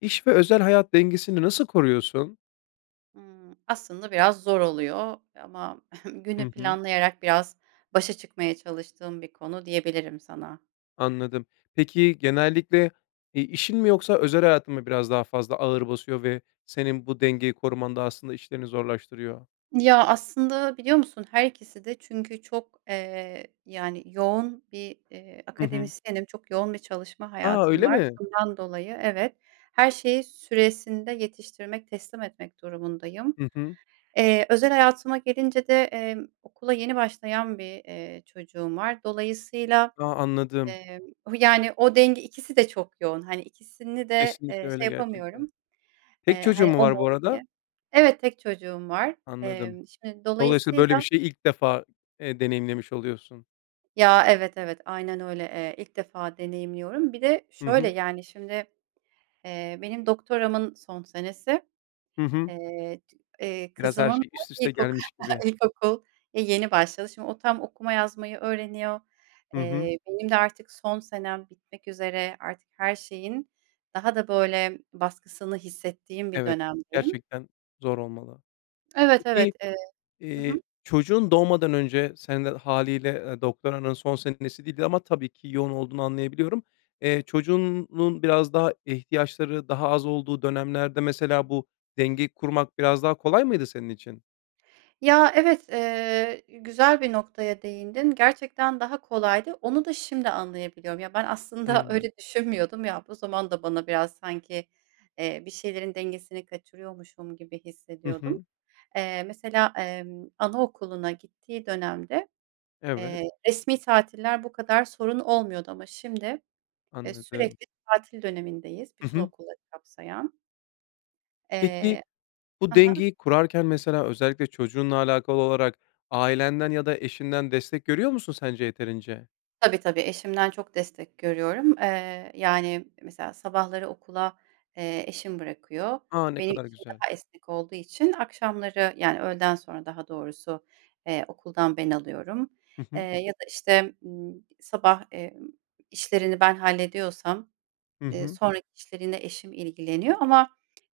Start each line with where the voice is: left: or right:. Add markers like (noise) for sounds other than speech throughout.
left: İş ve özel hayat dengesini nasıl koruyorsun?
right: Imm. Aslında biraz zor oluyor ama günü
left: Hı hı.
right: planlayarak biraz başa çıkmaya çalıştığım bir konu diyebilirim sana.
left: Anladım. Peki, genellikle, eee, işin mi yoksa özel hayatın mı biraz daha fazla ağır basıyor ve senin bu dengeyi korumanda, aslında, işlerini zorlaştırıyor?
right: Ya, aslında, biliyor musun, her ikiside. Çünkü çok, eee, yani, yoğun bir, eee,
left: Hı hı.
right: akademisyenim, çok yoğun bir çalışma
left: A.
right: hayatım
left: Öyle
right: var.
left: mi?
right: Bundan dolayı, evet, her şeyi süresinde yetiştirmek, teslim etmek durumundayım.
left: Hı hı.
right: Eee, özel hayatıma gelince de, emm, okula yeni başlayan bir, eee, çocuğum var. Dolayısıyla,
left: A. Anladım.
right: eee, o, yani, o denge, ikisi de çok yoğun, hani, ikisini de,
left: Kesinlikle
right: eee, şey
left: öyle gerçekten.
right: yapamıyorum,
left: Tek
right: eee, hani,
left: çocuğun mu
right: o mu,
left: var bu
right: o mu diye.
left: arada?
right: Evet, tek çocuğum var.
left: Anladım.
right: Emm, şimdi,
left: Dolayısıyla, böyle bir
right: dolayısıyla
left: şeyi ilk defa, eee, deneyimlemiş oluyorsun.
right: Ya, evet, evet, aynen öyle, eee, ilk defa deneyimliyorum. Bir de,
left: Hı
right: şöyle,
left: hı.
right: yani, şimdi, eee, benim doktoramın son senesi,
left: Hı hı.
right: eee, c eee,
left: Biraz her
right: kızımın da
left: şey üst üste
right: ilkoku
left: gelmiş gibi.
right: ilkokul e, yeni başladı. Şimdi o tam okuma yazmayı öğreniyor.
left: Hı hı.
right: Eee, benim de artık son senem bitmek üzere, artık her şeyin daha da, böyle, baskısını hissettiğim bir
left: Evet,
right: dönemdeyim.
left: gerçekten zor olmalı.
right: Evet, evet,
left: Peki,
right: eee, hı
left: eee,
right: hı.
left: çocuğun doğmadan önce, sen de hâliyle, ııı, doktoranın son senesiydi ama tabii ki yoğun olduğunu anlayabiliyorum. Eee, çocuğunun biraz daha ihtiyaçları, daha az olduğu dönemlerde, mesela, bu dengeyi kurmak biraz daha kolay mıydı senin için?
right: Ya, evet, eee, güzel bir noktaya değindin. Gerçekten daha kolaydı. Onu da şimdi anlayabiliyorum. Ya, ben aslında
left: Hımm.
right: öyle düşünmüyordum ya, bu zaman da bana biraz, sanki, eee, bir şeylerin dengesini kaçırıyormuşum gibi
left: Hı
right: hissediyordum.
left: hı.
right: Eee, mesela, emm, anaokuluna gittiği dönemde,
left: Evet.
right: eee, resmî tatiller bu kadar sorun olmuyordu ama şimdi, eee,
left: Anladım.
right: sürekli tatil dönemindeyiz
left: Hı
right: bütün
left: hı.
right: okulları kapsayan.
left: Peki,
right: Eee.
left: bu
right: A ha.
left: dengeyi kurarken mesela özellikle çocuğunla alakalı olarak ailenden ya da eşinden destek görüyor musun sence yeterince?
right: Tabii, tabii, eşimden çok destek görüyorum. Eee, yani, mesela sabahları okula, eee, eşim bırakıyor.
left: A, ne
right: Benim
left: kadar
right: işim
left: güzel.
right: daha esnek olduğu için akşamları, yani, öğleden sonra daha doğrusu, eee, okuldan ben alıyorum.
left: Hı
right: Eee,
left: hı.
right: ya da, işte, ımm, sabah, emm, işlerini ben hallediyorsam,
left: Hı
right: eee,
left: hı.
right: sonraki işleri yine eşim ilgileniyor ama,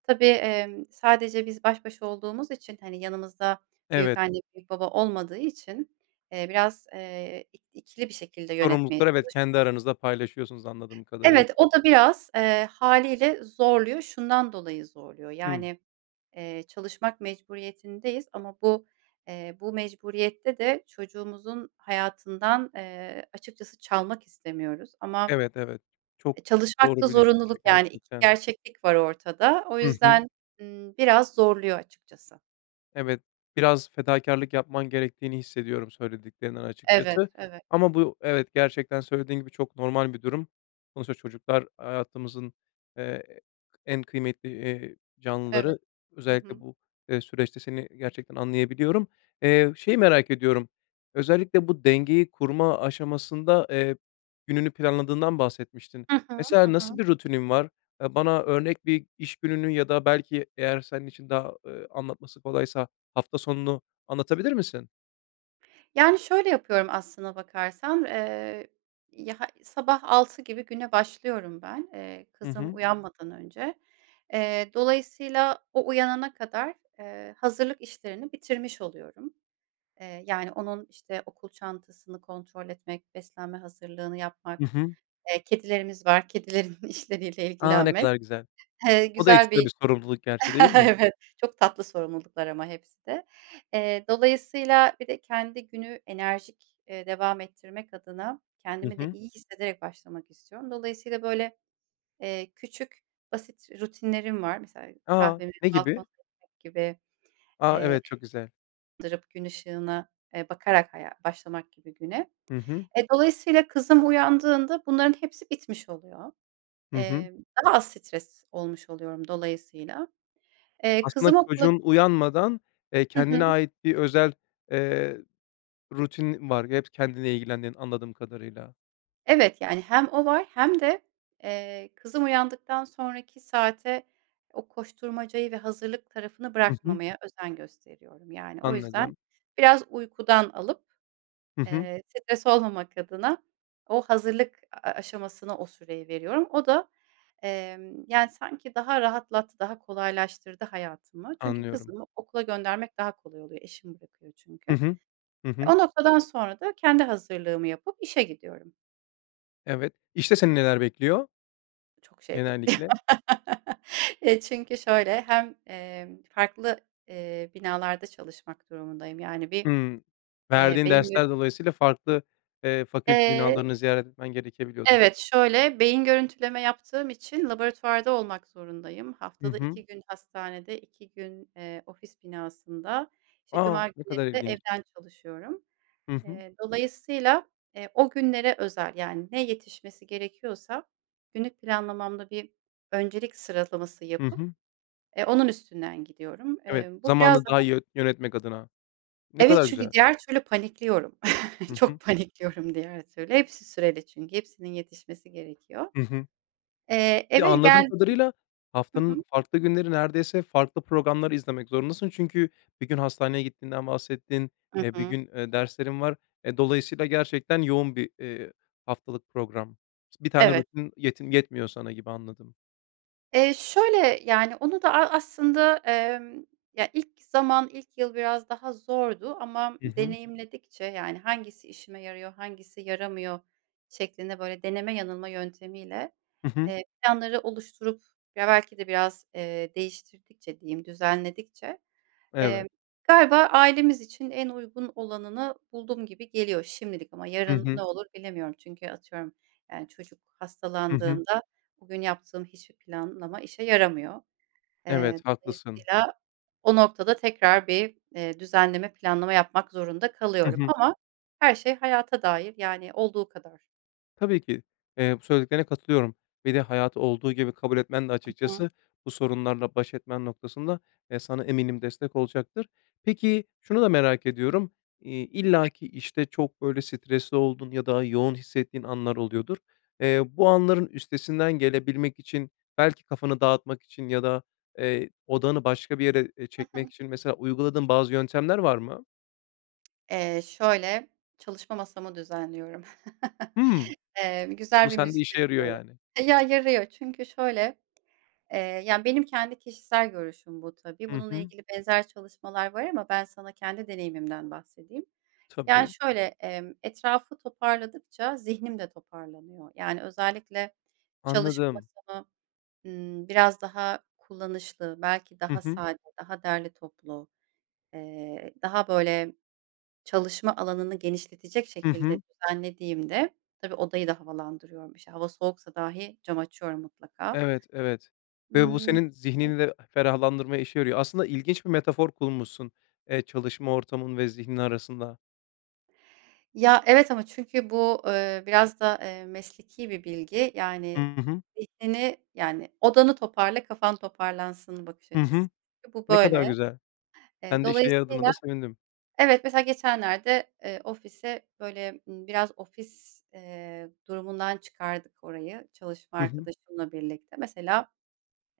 right: tabii, emm, sadece biz baş başa olduğumuz için, hani, yanımızda
left: Evet.
right: büyükanne, büyükbaba olmadığı için, eee, biraz, eee, ik ikili bir şekilde yönetmeye.
left: Sorumlulukları, evet
right: (unintelligible)
left: kendi aranızda paylaşıyorsunuz anladığım kadarıyla.
right: Evet, o da biraz, eee, hâliyle zorluyor. Şundan dolayı zorluyor,
left: Hımm.
right: yani, eee, çalışmak mecburiyetindeyiz ama bu, eee, bu mecburiyette de çocuğumuzun hayatından, eee, açıkçası çalmak istemiyoruz. Ama
left: Evet, evet. Çok
right: E, çalışmakta
left: doğru bir düşünce
right: zorunluluk, yani, 2
left: gerçekten.
right: gerçeklik var ortada. O
left: Hı hı.
right: yüzden, ımm, biraz zorluyor açıkçası.
left: Evet, biraz fedakârlık yapman gerektiğini hissediyorum söylediklerinden
right: Evet,
left: açıkçası
right: evet.
left: ama bu evet, gerçekten söylediğin gibi çok normal bir durum. Sonuçta çocuklar hayatımızın, eee, en kıymetli, eee,
right: Evet.
left: canlıları,
right: Hı
left: özellikle
right: hı.
left: bu, eee, süreçte seni gerçekten anlayabiliyorum. Eee, şeyi merak ediyorum, özellikle bu dengeyi kurma aşamasında, eee, gününü planladığından bahsetmiştin.
right: Hı hı. Hı
left: Mesela nasıl
right: hı.
left: bir rutinin var? Eee, bana örnek bir iş gününü ya da belki eğer senin için daha, eee, anlatması kolaysa, hafta sonunu anlatabilir misin?
right: Yani, şöyle yapıyorum aslına bakarsan. Eee, ya ha sabah 6.00 gibi güne başlıyorum ben, eee,
left: Hı
right: kızım
left: hı.
right: uyanmadan önce. Eee, dolayısıyla o uyanana kadar, eee, hazırlık işlerini bitirmiş oluyorum. Eee, yani, onun işte okul çantasını kontrol etmek, beslenme hazırlığını
left: I
right: yapmak,
left: hı.
right: eee, kedilerimiz var, kedilerin işleriyle
left: A, ne
right: ilgilenmek.
left: kadar güzel.
right: Eee,
left: O da
right: güzel
left: ekstra
right: bir
left: bir sorumluluk gerçi, değil mi?
right: (chuckles) Evet, çok tatlı sorumluluklar ama hepsi de. Eee, dolayısıyla bir de kendi günü enerjik, eee, devam ettirmek adına
left: Hı
right: kendimi de
left: hı.
right: iyi hissederek başlamak istiyorum. Dolayısıyla, böyle, eee, küçük, basit rutinlerim var. Mesela
left: A!
right: kahvemi
left: Ne gibi?
right: balkonda (unintelligible) gibi.
left: A,
right: Eee,
left: evet. Çok güzel.
right: dırıp gün ışığına, eee, bakarak haya başlamak gibi güne.
left: Hı hı.
right: Eee, dolayısıyla kızım uyandığında bunların hepsi bitmiş oluyor.
left: Hı hı.
right: Emm, daha az stres olmuş oluyorum dolayısıyla. Eee,
left: Aslında
right: kızım okula
left: çocuğun uyanmadan, eee,
right: Hı
left: kendine
right: hı.
left: ait bir özel, eee, rutinin var. Hep kendinle ilgilendiğin anladığım kadarıyla.
right: Evet, yani, hem o var hem de, eee, kızım uyandıktan sonraki saate o koşturmacayı ve hazırlık tarafını
left: I hı.
right: bırakmamaya özen gösteriyorum, yani. O yüzden
left: Anladım.
right: biraz uykudan alıp,
left: Hı hı.
right: eee, stres olmamak adına o hazırlık a a aşamasına o süreyi veriyorum. O da, emm, yani, sanki daha rahatlat daha kolaylaştırdı hayatımı. Çünkü
left: Anlıyorum.
right: kızımı okula göndermek daha kolay oluyor. Eşim bırakıyor çünkü.
left: I hı. Hı
right: E,
left: hı.
right: o noktadan sonra da kendi hazırlığımı yapıp işe gidiyorum.
left: Evet. İşte seni neler bekliyor?
right: Çok şey bekliyor.
left: Genellikle.
right: (laughs) Eee, çünkü şöyle hem, emm, farklı, eee, binalarda çalışmak durumundayım. Yani, bir,
left: Hımm.
right: eee,
left: Verdiğin
right: beyin
left: dersler dolayısıyla farklı, eee, fakülte
right: Eee
left: binalarını ziyaret etmen gerekebiliyordur.
right: Evet, şöyle, beyin görüntüleme yaptığım için laboratuvarda olmak zorundayım.
left: Hı
right: Haftada
left: hı.
right: 2 gün hastanede, 2 gün, eee, ofis binasında, işte,
left: A!
right: cuma
left: Ne
right: günleri
left: kadar
right: de
left: ilginç.
right: evden çalışıyorum.
left: Hı hı.
right: Eee, dolayısıyla, eee, o günlere özel, yani, ne yetişmesi gerekiyorsa günlük planlamamda bir öncelik sıralaması
left: Hı
right: yapıp,
left: hı.
right: eee, onun üstünden gidiyorum.
left: Evet,
right: Eee, bu biraz
left: zamanı daha
right: daha
left: iyi yön yönetmek adına. Ne
right: Evet,
left: kadar
right: çünkü
left: güzel.
right: diğer türlü panikliyorum. (chuckles)
left: Hı hı.
right: Çok panikliyorum, diğer türlü. Hepsi süreli çünkü, hepsinin yetişmesi gerekiyor.
left: Hı hı.
right: Eee,
left: Bir de
right: eve
left: anladığım
right: geldi
left: kadarıyla,
right: hı hı.
left: haftanın farklı günleri neredeyse farklı programlar izlemek zorundasın. Çünkü bir gün hastaneye gittiğinden bahsettin,
right: Hı
left: eee, bir
right: hı.
left: gün derslerin var. E, dolayısıyla gerçekten yoğun bir, eee, haftalık program. Bir tane
right: Evet.
left: rutin yetim yetmiyor sana gibi, anladım.
right: Eee, şöyle, yani, onu da, a aslında, emm, ya, ilk zaman, ilk yıl biraz daha zordu ama
left: Hı hı.
right: deneyimledikçe, yani, hangisi işime yarıyor, hangisi yaramıyor şeklinde, böyle, deneme yanılma yöntemiyle,
left: Hı hı.
right: eee, planları oluşturup, ya, belki de biraz, eee, değiştirdikçe, diyeyim, düzenledikçe,
left: Evet.
right: eee, galiba ailemiz için en uygun olanını buldum gibi geliyor şimdilik ama
left: Hı
right: yarın ne
left: hı.
right: olur bilemiyorum. Çünkü, atıyorum, yani, çocuk
left: Hı hı.
right: hastalandığında bugün yaptığım hiçbir planlama işe yaramıyor.
left: Evet,
right: Eee,
left: haklısın.
right: dolayısıyla o noktada tekrar bir, eee, düzenleme, planlama yapmak zorunda
left: Hı
right: kalıyorum.
left: hı.
right: Ama her şey hayata dair, yani, olduğu kadar.
left: Tabii ki, eee, bu söylediklerine katılıyorum ve de hayatı olduğu gibi kabul etmen de
right: Hı hı.
left: açıkçası bu sorunlarla baş etmen noktasında, eee, sana eminim destek olacaktır. Peki, şunu da merak ediyorum, iii, illaki, işte, çok böyle stresli olduğun ya da yoğun hissettiğin anlar oluyordur. Eee, bu anların üstesinden gelebilmek için belki kafanı dağıtmak için ya da, eee, odağını başka bir yere, eee,
right: Hı hı.
left: çekmek için, mesela, uyguladığın bazı yöntemler var mı?
right: Eee, şöyle, çalışma masamı düzenliyorum.
left: Hı.
right: (chuckles) Eee,
left: Bu
right: güzel bir
left: sende
right: müzik
left: işe yarıyor
right: seçiyorum.
left: yani.
right: Baya yarıyor çünkü şöyle, eee, yani benim kendi kişisel görüşüm bu tabii.
left: Hı
right: Bununla
left: hı.
right: ilgili benzer çalışmalar var ama ben sana kendi deneyimimden bahsedeyim. Yani
left: Tabii.
right: şöyle, emm, etrafı toparladıkça zihnim de toparlanıyor. Yani özellikle çalışma
left: Anladım.
right: masamı, ımm, biraz daha kullanışlı, belki
left: Hı
right: daha
left: hı.
right: sade, daha derli toplu, eee, daha böyle çalışma alanını genişletecek
left: Hı
right: şekilde
left: hı.
right: düzenlediğimde, tabii odayı da havalandırıyorum işte. Hava soğuksa dahi cam açıyorum mutlaka.
left: Evet, evet. Ve bu
right: Imm.
left: senin
right: Hı hı.
left: zihninde ferahlandırma işe yarıyor. Aslında ilginç bir metafor kurmuşsun, eee, çalışma ortamın ve zihnin arasında.
right: Ya evet ama çünkü bu, ııı, biraz da, ııı, mesleki bir bilgi.
left: Hı
right: Yani
left: hı.
right: zihnini yani odanı toparla, kafan toparlansın bakış
left: Hı
right: açısı.
left: hı.
right: Çünkü bu
left: Ne kadar
right: böyle.
left: güzel.
right: Eee,
left: Ben de işe yaradığına da
right: dolayısıyla
left: sevindim.
right: Evet mesela geçenlerde, eee, ofise böyle, ımm, biraz ofis, eee, durumundan çıkardık orayı çalışma
left: Hı hı.
right: arkadaşımla birlikte. Mesela,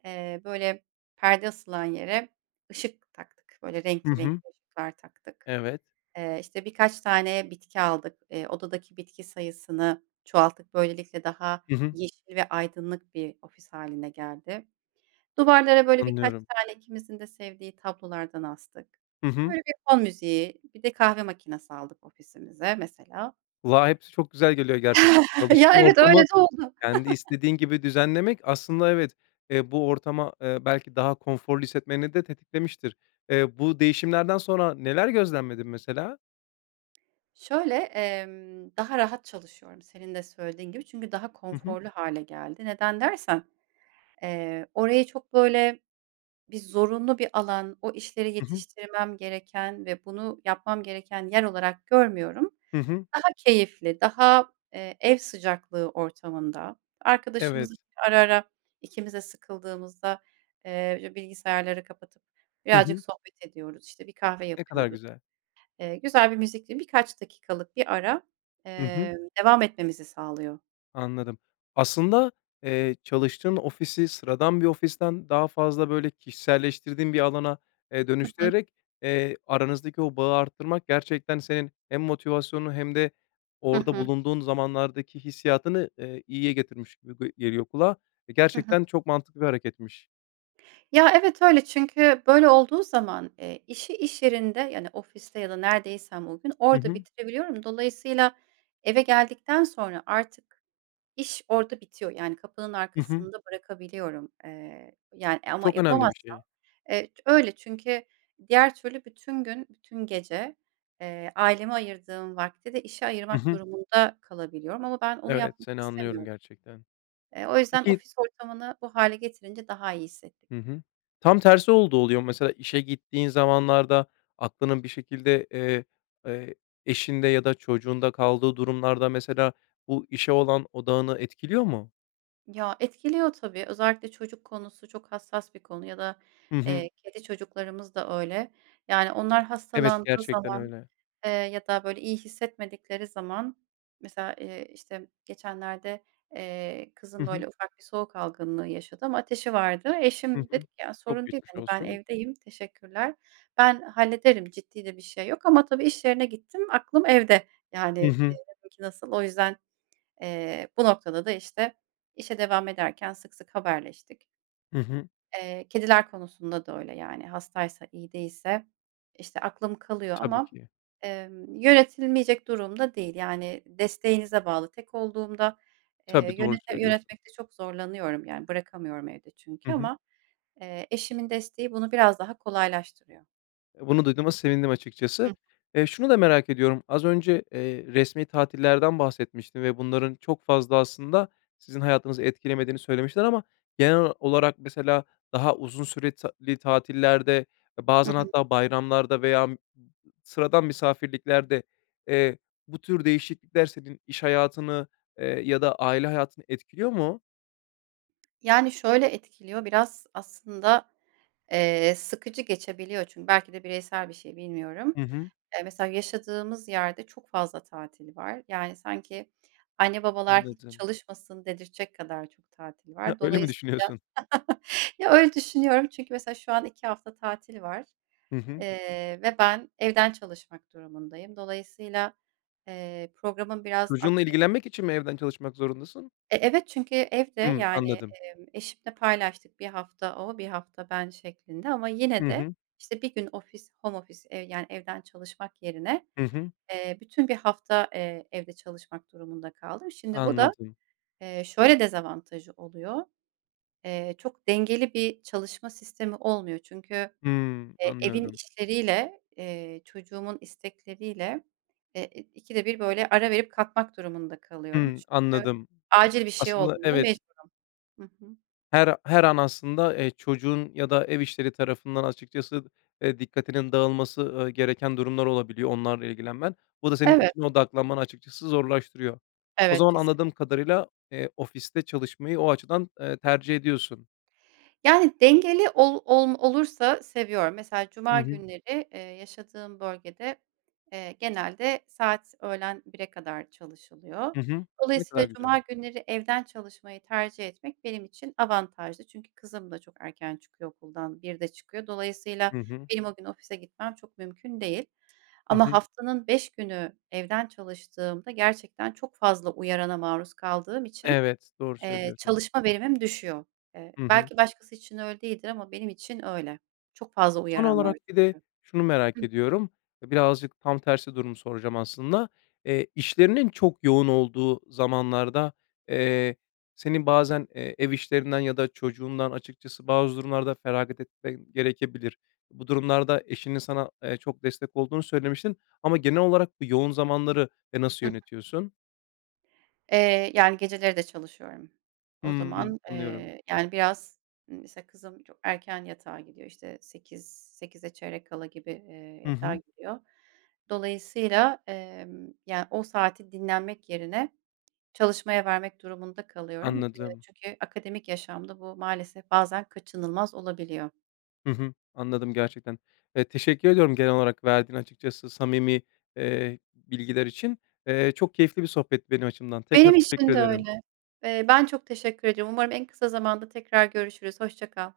right: eee, böyle perde asılan yere ışık taktık, böyle
left: Hı
right: renkli
left: hı.
right: renkli ışıklar taktık.
left: Evet.
right: Eee, işte birkaç tane bitki aldık. Eee, odadaki bitki sayısını çoğalttık. Böylelikle daha
left: Hı hı.
right: yeşil ve aydınlık bir ofis hâline geldi. Duvarlara böyle birkaç
left: Anlıyorum.
right: tane ikimizin de sevdiği tablolardan astık.
left: Hı hı.
right: Böyle bir fon müziği, bir de kahve makinesi aldık ofisimize mesela.
left: Kulağa hepsi çok güzel geliyor gerçekten.
right: (chuckles) Ya
left: Çalıştığın
right: evet, öyle
left: ortamı
right: de oldu.
left: kendi
right: (chuckles)
left: istediğin gibi düzenlemek aslında evet, eee, bu ortama, eee, belki daha konforlu hissetmeni de tetiklemiştir. Eee, bu değişimlerden sonra neler gözlemledin mesela?
right: Şöyle, emm, daha rahat çalışıyorum senin de söylediğin gibi. Çünkü daha
left: Hı hı.
right: konforlu hâle geldi. Neden dersen, eee, orayı çok, böyle, bir zorunlu bir alan, o işleri
left: Hı hı.
right: yetiştirmem gereken ve bunu yapmam gereken yer olarak görmüyorum.
left: Hı hı.
right: Daha keyifli, daha, eee, ev sıcaklığı ortamında, arkadaşımız
left: Evet.
right: ara ara ikimiz de sıkıldığımızda, eee, önce bilgisayarları kapatıp
left: Hı
right: birazcık
left: hı.
right: sohbet ediyoruz, işte, bir kahve
left: Ne kadar
right: yapıyoruz.
left: güzel.
right: Eee, güzel bir müzikli, birkaç dakikalık bir ara,
left: Hı hı.
right: emm, devam etmemizi sağlıyor.
left: Anladım. Aslında, eee, çalıştığın ofisi sıradan bir ofisten daha fazla, böyle, kişiselleştirdiğin bir alana, eee,
right: Hı hı.
left: dönüştürerek, eee, aranızdaki o bağı arttırmak gerçekten senin hem motivasyonunu hem de
right: Hı
left: orada
right: hı.
left: bulunduğun zamanlardaki hissiyatını, eee, iyiye getirmiş gıy ge geliyor kulağa.
right: Hı hı.
left: Gerçekten çok mantıklı bir hareketmiş.
right: Ya, evet, öyle çünkü böyle olduğu zaman, eee, işi iş yerinde, yani, ofiste ya da neredeysem o gün
left: Hı
right: orada
left: hı.
right: bitirebiliyorum. Dolayısıyla eve geldikten sonra artık iş orada bitiyor. Yani, kapının
left: Hı hı.
right: arkasında bırakabiliyorum. Eee, yani, eee, ama
left: Çok önemli bir
right: yapamazsam,
left: şey.
right: eee, öyle. Çünkü diğer türlü bütün gün, bütün gece, eee, aileme ayırdığım vakti de işe
left: Hı
right: ayırmak
left: hı.
right: durumunda, kalabiliyorum ama ben onu
left: Evet,
right: yapmak
left: seni anlıyorum
right: istemiyorum.
left: gerçekten.
right: Eee, o yüzden
left: Peki
right: ofis ortamını bu hâle getirince daha iyi hissettik.
left: Hı hı. Tam tersi olduğu oluyor mu? Mesela, işe gittiğin zamanlarda aklının bir şekilde, eee, e eşinde ya da çocuğunda kaldığı durumlarda, mesela, bu işe olan odağını etkiliyor mu?
right: Ya, etkiliyor tabii. Özellikle çocuk konusu çok hassas bir konu ya da,
left: Hı hı.
right: eee, kedi çocuklarımız da öyle. Yani, onlar
left: Evet,
right: hastalandığı
left: gerçekten
right: zaman,
left: öyle.
right: eee, ya da, böyle, iyi hissetmedikleri zaman, mesela, eee, işte, geçenlerde, eee,
left: Hı
right: kızım,
left: hı.
right: böyle, ufak bir soğuk algınlığı yaşadı ama ateşi vardı.
left: Hı
right: Eşim
left: hı.
right: dedi ki: "Ya,
left: Çok
right: sorun değil,
left: geçmiş
right: hani, ben
left: olsun.
right: evdeyim, teşekkürler. Ben hallederim, ciddi de bir şey yok." Ama tabii iş yerine gittim, aklım evde. Yani,
left: Hı hı.
right: dedim ki: "Nasıl?" O yüzden, eee, bu noktada da, işte, işe devam ederken sık sık haberleştik.
left: Hı hı.
right: Eee, kediler konusunda da öyle, yani, hastaysa, iyi değilse, işte, aklım kalıyor
left: Tabii
right: ama,
left: ki.
right: emm, yönetilmeyecek durum da değil, yani, desteğinize bağlı tek olduğumda, eee,
left: Tabii, doğru
right: yönete
left: söylüyorsun.
right: yönetmekte çok zorlanıyorum. Yani, bırakamıyorum evde çünkü
left: Hı hı.
right: ama, eee, eşimin desteği bunu biraz daha kolaylaştırıyor.
left: E, bunu duyduğuma sevindim açıkçası.
right: Hı.
left: Eee, şunu da merak ediyorum, az önce, eee, resmi tatillerden bahsetmiştin ve bunların çok fazla aslında sizin hayatınızı etkilemediğini söylemiştin ama genel olarak mesela daha uzun süre ta li tatillerde,
right: Hı
left: bazen
right: hı.
left: hatta bayramlarda veya (unintelligible) sıradan misafirliklerde, eee, bu tür değişiklikler senin iş hayatını, eee, ya da aile hayatını etkiliyor mu?
right: Yani, şöyle etkiliyor biraz aslında, eee, sıkıcı geçebiliyor. Çünkü belki de bireysel bir şey, bilmiyorum.
left: Hı hı.
right: Eee, mesela yaşadığımız yerde çok fazla tatil var. Yani, sanki anne babalar hiç
left: Anladım.
right: çalışmasın dedirtecek kadar çok tatil
left: He,
right: var.
left: öyle mi
right: Dolayısıyla,
left: düşünüyorsun.
right: (chuckles) ya, öyle düşünüyorum çünkü mesela şu an iki hafta tatil var,
left: Hı hı.
right: eee, ve ben evden çalışmak durumundayım. Dolayısıyla, eee, programım biraz
left: Çocuğunla
right: aksayıp
left: ilgilenmek için mi evden çalışmak zorundasın?
right: E, evet, çünkü evde,
left: Hımm,
right: yani,
left: anladım.
right: eee, eşimle paylaştık, bir hafta o, bir hafta ben şeklinde ama yine
left: Hı
right: de,
left: hı.
right: işte, bir gün ofis home office, eee, yani, evden çalışmak yerine,
left: Hı hı.
right: eee, bütün bir hafta, eee, evde çalışmak durumunda kaldım. Şimdi bu da,
left: Anladım.
right: eee, şöyle dezavantajı oluyor. Eee, çok dengeli bir çalışma sistemi olmuyor. Çünkü,
left: Hımm,
right: eee, evin
left: anlıyorum.
right: işleriyle, eee, çocuğumun istekleriyle e ı ikide bir, böyle, ara verip kalkmak durumunda kalıyorum.
left: Hımm,
right: Çünkü
left: anladım.
right: acil bir şey
left: Aslında,
right: olduğunda
left: evet.
right: mecburum. Hı hı.
left: Her her an aslında, eee, çocuğun ya da ev işleri tarafından açıkçası, eee, dikkatinin dağılması, ııı, gereken durumlar olabiliyor, onlarla ilgilenmen. Bu da senin
right: Evet.
left: işine odaklanmanı açıkçası zorlaştırıyor. O
right: Evet,
left: zaman
right: kesinlik
left: anladığım kadarıyla, eee, ofiste çalışmayı o açıdan, eee, tercih ediyorsun.
right: Yani, dengeli ol olm olursa seviyorum. Mesela,
left: Hı
right: cuma
left: hı.
right: günleri, eee, yaşadığım bölgede, eee, genelde saat öğlen 1'e kadar çalışılıyor.
left: Hı hı, ne
right: Dolayısıyla
left: kadar güzel.
right: cuma günleri evden çalışmayı tercih etmek benim için avantajlı. Çünkü kızım da çok erken çıkıyor okuldan, 1'de çıkıyor. Dolayısıyla
left: Hı hı.
right: benim o gün ofise gitmem çok mümkün değil
left: Hı
right: ama
left: hı.
right: haftanın 5 günü evden çalıştığımda gerçekten çok fazla uyarana maruz kaldığım için,
left: Evet, doğru
right: eee,
left: söylüyorsun.
right: çalışma verimim düşüyor. Eee,
left: Hı hı.
right: belki başkası için öyle değildir ama benim için öyle. Çok fazla
left: Son
right: uyaran var
left: olarak bir de
right: çünkü.
left: şunu
right: Hı
left: merak
right: hı.
left: ediyorum: E, birazcık tam tersi durumu soracağım aslında. Eee, işlerinin çok yoğun olduğu zamanlarda, eee, senin bazen, eee, ev işlerinden ya da çocuğundan, açıkçası, bazı durumlarda feragat etmen gerekebilir. Bu durumlarda eşinin sana, eee, çok destek olduğunu söylemiştin ama genel olarak bu yoğun zamanları, eee, nasıl
right: Hı hı.
left: yönetiyorsun?
right: Eee, yani, geceleri de çalışıyorum. O
left: Hımm,
right: zaman,
left: anlıyorum.
right: eee, yani, biraz, ııı, mesela kızım çok erken yatağa gidiyor. İşte 8, 8'e çeyrek kala gibi, eee,
left: Hı
right: yatağa
left: hı.
right: gidiyor. Dolayısıyla, emm, yani, o saati dinlenmek yerine çalışmaya vermek durumunda kalıyorum. Eee,
left: Anladım.
right: çünkü akademik yaşamda bu maalesef bazen kaçınılmaz olabiliyor.
left: Hı hı, anladım gerçekten. Eee, teşekkür ediyorum genel olarak verdiğin açıkçası samimi, eee, bilgiler için. Eee, çok keyifli bir sohbetti benim açımdan, tekrar
right: Benim
left: teşekkür
right: için de
left: ederim.
right: öyle. Eee, ben çok teşekkür ediyorum. Umarım en kısa zamanda tekrar görüşürüz. Hoşça kal.